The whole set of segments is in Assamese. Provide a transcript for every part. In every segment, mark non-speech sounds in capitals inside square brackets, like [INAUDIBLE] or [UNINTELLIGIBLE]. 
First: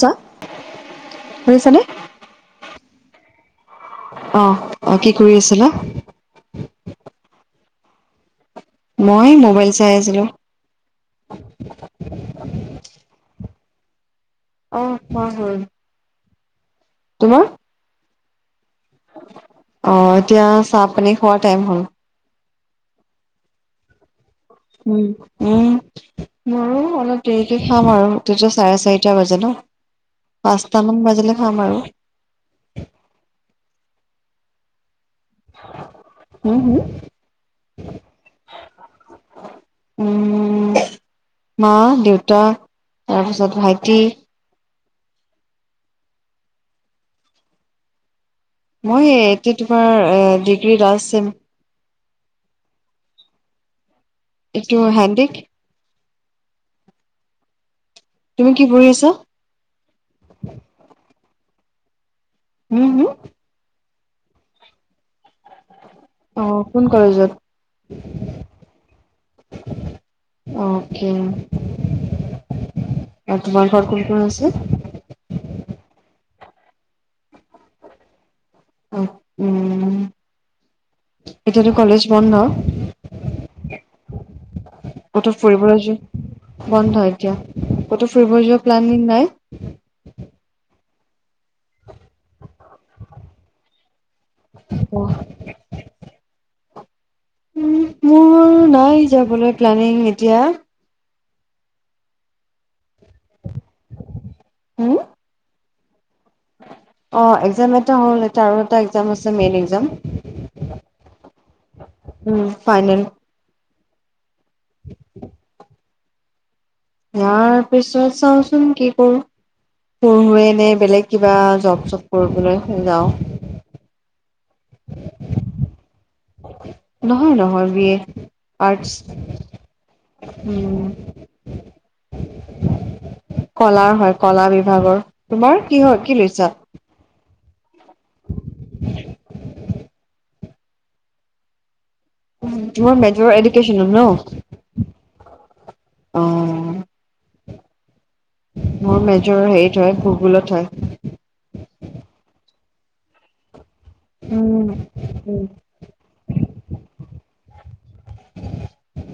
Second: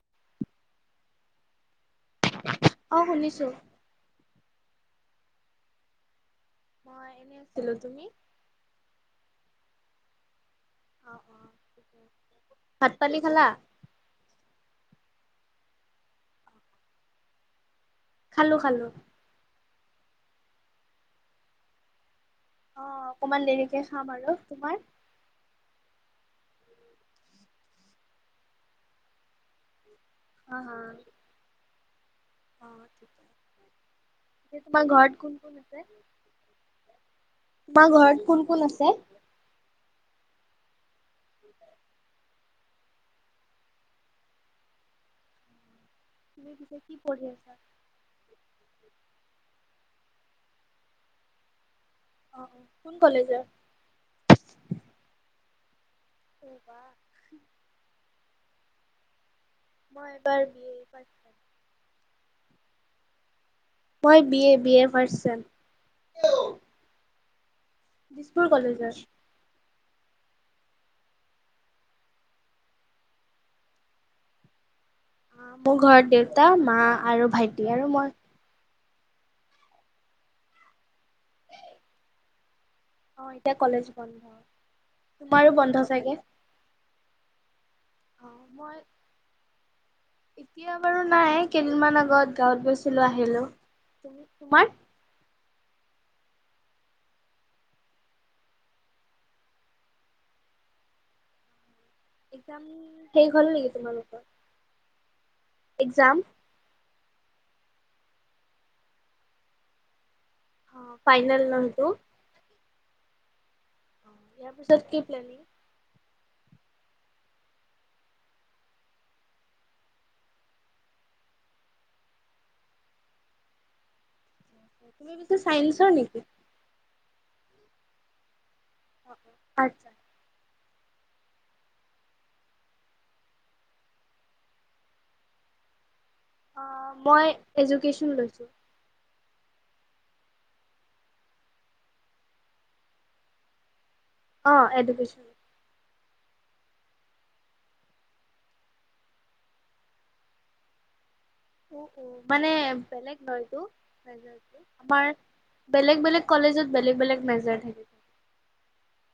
ছা শুনিছ নে? অ' শুনিছো। অ', অ' কি কৰি আছিলা? মহ এনেই আছিলো। তুমি? মই মোবাইল চাই আছিলো। ভাত পানী খালা? অ' খোৱা হ'ল। তোমাৰ? খালো খালো। অ' এতিয়া চাহ পানী খোৱাৰ টাইম হ'ল! অ' অকমান দেৰিকে খাম আৰু। তোমাৰ উম উম। মইয়ো অলপ দেৰিকে খাম আৰু, তেতিয়া চাৰে চাৰিটা বাজে ন? হা হা পাঁচটামান বাজিলে খাম আৰু। তোমাৰ ঘৰত কোন কোন আছে, হুম, হুম। তোমাৰ ঘৰত কোন কোন আছে? উম মা দেউতা তাৰপিছত ভাইটি তুমি পিছে কি পঢ়ি আছা? মই এ একেটিপৰ তোমাৰ ডিগ্ৰী লাষ্ট চেম। আহ কোন কলেজৰ? এইটো হেণ্ডিক। অব তুমি কি পঢ়ি আছা? মই পাৰ বি এই পা উম হুম মই বিএ বিএ বিএৰ ৰ্ফাষ্ট চেম। অ' কোন কলেজত? দিছপুৰ কলেজৰ। অ'কে অ'। আৰু তোমাৰ ঘৰ কোন কোন আছে মোৰ ঘৰত দেউতা মা আৰু ভাইটি আৰু মই। অ' এতিয়াতো কলেজ বন্ধ? অ' এতিয়া কলেজ বন্ধ ক'তো তোমাৰো ফুৰিবলৈ বন্ধ যোৱা চাগে? বন্ধ এতিয়া ক'তো অ ফৰিব যোৱা মই প্লানিং নাই? এতিয়া বাৰু নাই কেইদিনমান আগত গাঁৱত গৈছিলো আহিলো। তোমাৰ? উ মোৰ নাই যাবলৈ প্লানিং এতিয়া এক্সাম, শেষ হ'ল নেকি তোমালোকৰ হম এক্সাম? অ' এক্সাম এটা হ'ল, এটা আৰু এক্সাম আছে মেইন এক্সাম। অ' ফাইনেল ন এইটো? উম ফাইনেল। অ', পিছত কিই প্লেনিং ইয়াৰ পিছত চাওচোন কি কৰো। তোৰে এনে বেলেগ কিবা জব চব কৰিবলৈ যাওঁ। তুমি পিছ চাইন্সৰ নেকি। নহয় নহয় বি এ আৰ্টছ। আচ্ছা। উম'। কলাৰ হয় কলা বিভাগৰ তোমাৰ কি হয় কি লৈছা। এদুকেশ্যন লৈছোঁ। ম মেজৰ এডুকেন অ', এডুকেশ্যন। অ',। মোৰ মেজৰৰ হেৰিত হয় ভূগোলত হয়। উ, উ, মানে বেলেগ নহয়তো। উম। আমাৰ উম, বেলেগ বেলেগ কলেজত বেলেগ বেলেগ নজৰ থাকিব।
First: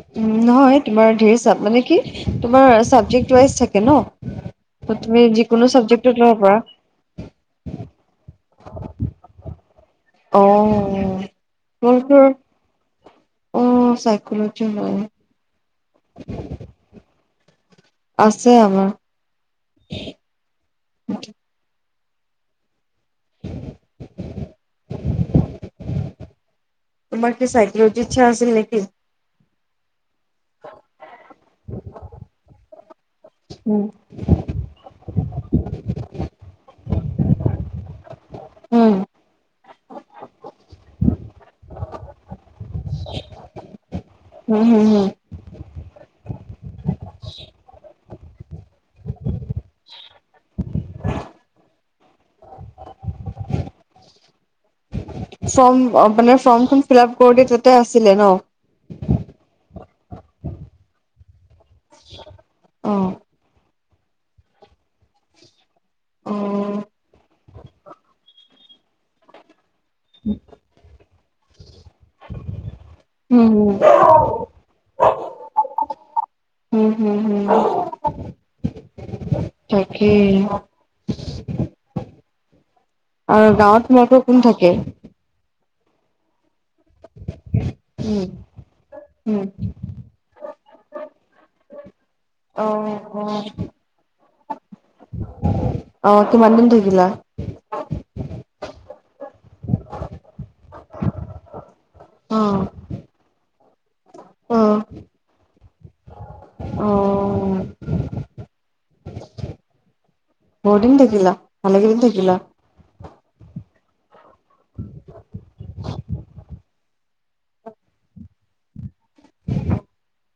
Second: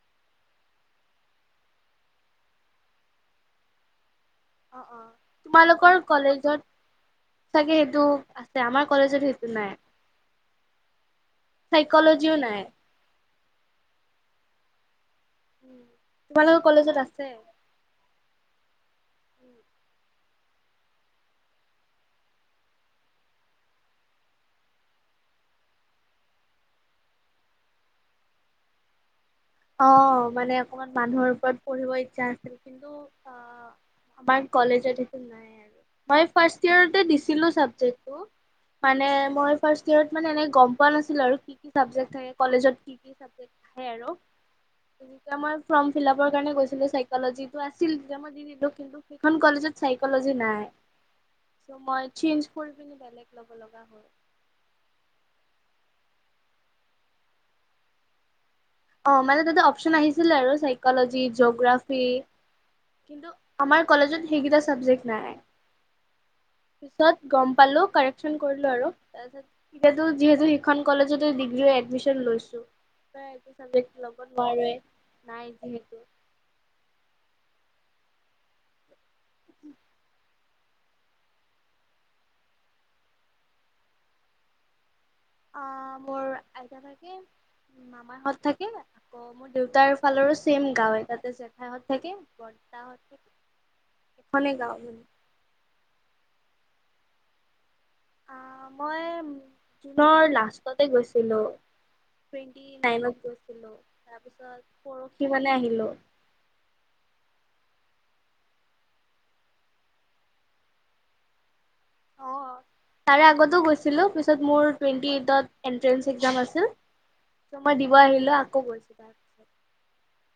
উ, নহয় তোমাৰ ধৰ চ মানে কি তোমাৰ চাবজেক্ট ৱাইজ থাকে ন। অ', ত' অ', তুমি যিকোনো তোমালোকৰ চাবজেক্টত ল'ব পাৰা। কলেজত চাগে সেইটো আছে, আমাৰ কলেজত সেইটো নাই। অ', চাইকলজিও নাই। অ', চাই [UNINTELLIGIBLE] উ তোমালোকৰ কলেজত আছে। আছে আমাৰ। [INAUDIBLE] তোমাৰ কি চাইকলজি ইচ্ছা আছিল নেকি। অ', মানে অকমান মানুহৰ ওপৰত পঢ়িব ইচ্ছা আছিল কিন্তু অ', উম। আমাৰ কলেজতটো নাই আৰু মই ফাৰ্ষ ই দিছিলো উম, মানে মই ফ্ষৰত মানে না আৰু কি কিাবক কলেজত কি কি উম হুম হুম। তেতিয়া মই ফৰ্ম ফিল আপৰ কাৰণে গৈছিলো চাইকজিটো আছিল তেতিয়া মই দি দিলো কিন্তু সেইখন কলেজত চাইকজি নাই। হয়। মই চিঞজ ফুল পি বেলেগ ল'ব লগা হ'ল। ফৰ্ম মানে ফৰ্মখন ফিল আপ কৰি দি তাতে আছিলে ন। অ', মানে তাতে অপচন আহিছিলে আৰু চাইকজি জি'গ্ৰাফ অ', কিন্তু আমাৰ কলেজত সেইকেইটা চাবজেক্ট নাই। অ', পিছত গম পালো কাৰেকচন কৰিলো আৰু তাৰপিছত ইয়ো যিহেতু সিখন কলেজতে ডিগ্ৰী এডমিশন লৈছো। হুম, হুম, লব নোৱাৰোৱে নাই যিহেতু উ তাকেই। আৰু গাঁৱত তোমালোকৰ কোন থাকে। অ', মোৰ এজনালকে মাম উম, হত থাকে আকৌ উম। মোৰ দেউতাৰ ফালৰো চছেম গাওৱে তাতে জেঠাইহঁত থাকে। বৰ্তাহঁত থাকে অ',। [UNINTELLIGIBLE] আহ কিমান দিন থাকিলা। অ', মই জুনৰ লাষ্টতে গৈছিলো। অহ, টেণ্টি নাইনত ছিলো তাৰ পিছত অহ। পৰহি মানে আহিলো। বৰ্ডি দেখিলা মালগিৰি দেখিল। অ' তাৰে [UNINTELLIGIBLE] [UNINTELLIGIBLE] দিব আহিল আকৌ কৈছো তাৰপিছত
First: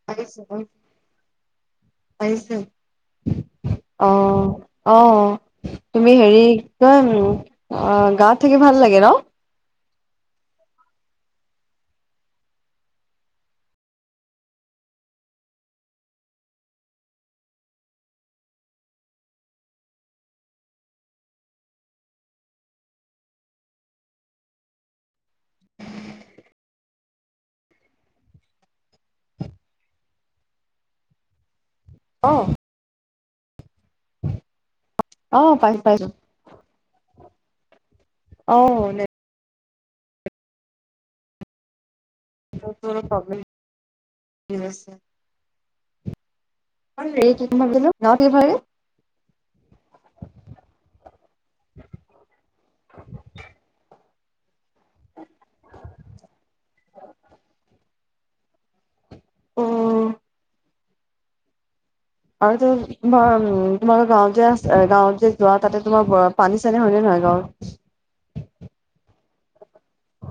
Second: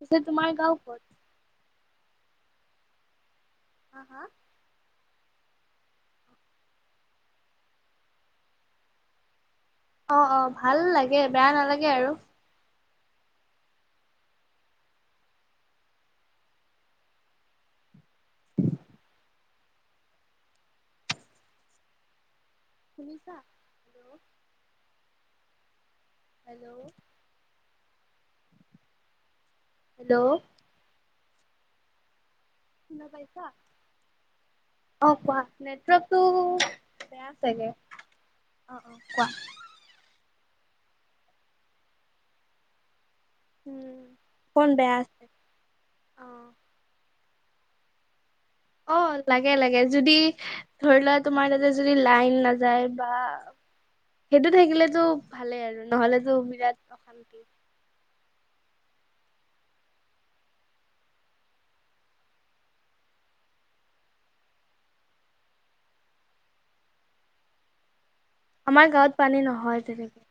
পিছে তোমাৰ গাঁও ক'ত? পাৰিছে। হা হা অহ অ, অ তুমি হেৰি, কি কয় উম অ' গাঁওত থাকি ভাল লাগে ন? অ, অ ভাল লাগে, বেয়া নালাগে আৰু। শুনিছা হেল্ল'! হেল্ল'! [INAUDIBLE] হেল্ল'! অ শুনা পাইছা? অ' কোৱা। পাইছোঁ, পাইছোঁ। নেটৱৰ্কটো বেয়া ছাগে। অহ, অ', অ' কোৱা নেটৱৰ্কৰ প্ৰব উম অকন বেয়া। অ হেৰি কি [UNINTELLIGIBLE] অ' লাগে, লাগে। যদি ধৰি লোৱা, তোমাৰ তাতে যদি লাইন নাযায় বা সেইটো থাকিলেটো ভালেই আৰু নহ'লেতো বিৰাট অশান্তি। আৰু তো তোমাৰ তোমালোকৰ গাঁৱত যে, আ গাঁৱত যে, যোৱা তাতে তোমাৰ পানী-চানী হয় নে নহয়? [UNINTELLIGIBLE] আমাৰ গাঁৱত পানী নহয় তেনেকে।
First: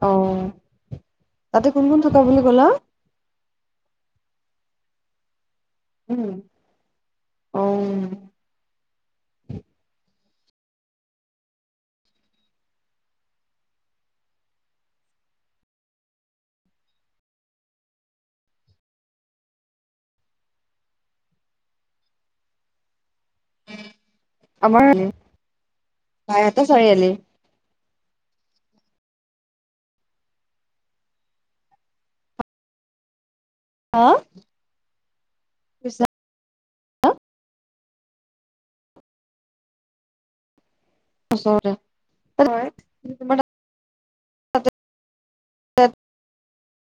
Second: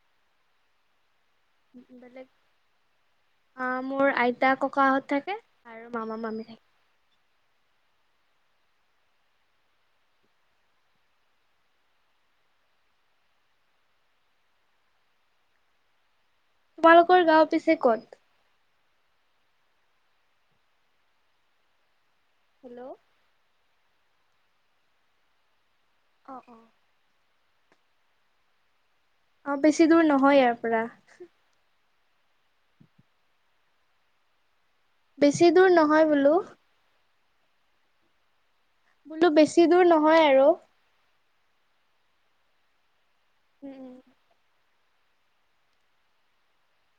অ' বেলেগ। আহ মোৰ আইতা ককাহঁত থাকে। আৰু মামা উম মামী থাকে অ উম তোমালোকৰ গাওঁ পিছে ক'ত? হেল্ল'! আমাৰ অ বাইহাটা চাৰিআলি। অ' বেছি দূৰ নহয় ইয়াৰ পৰা। হা? বেছি দূৰ নহয় বোলো। বোলো বেছি দূৰ নহয় আৰু। ওচৰতে। [UNINTELLIGIBLE] উম তাতে [UNINTELLIGIBLE]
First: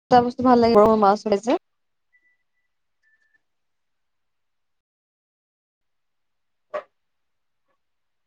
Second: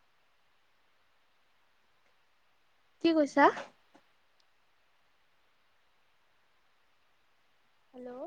দুটা বস্তু ভাল লাগে গৰৈ মাছ [UNINTELLIGIBLE] কি কৈছা? হেল্ল'!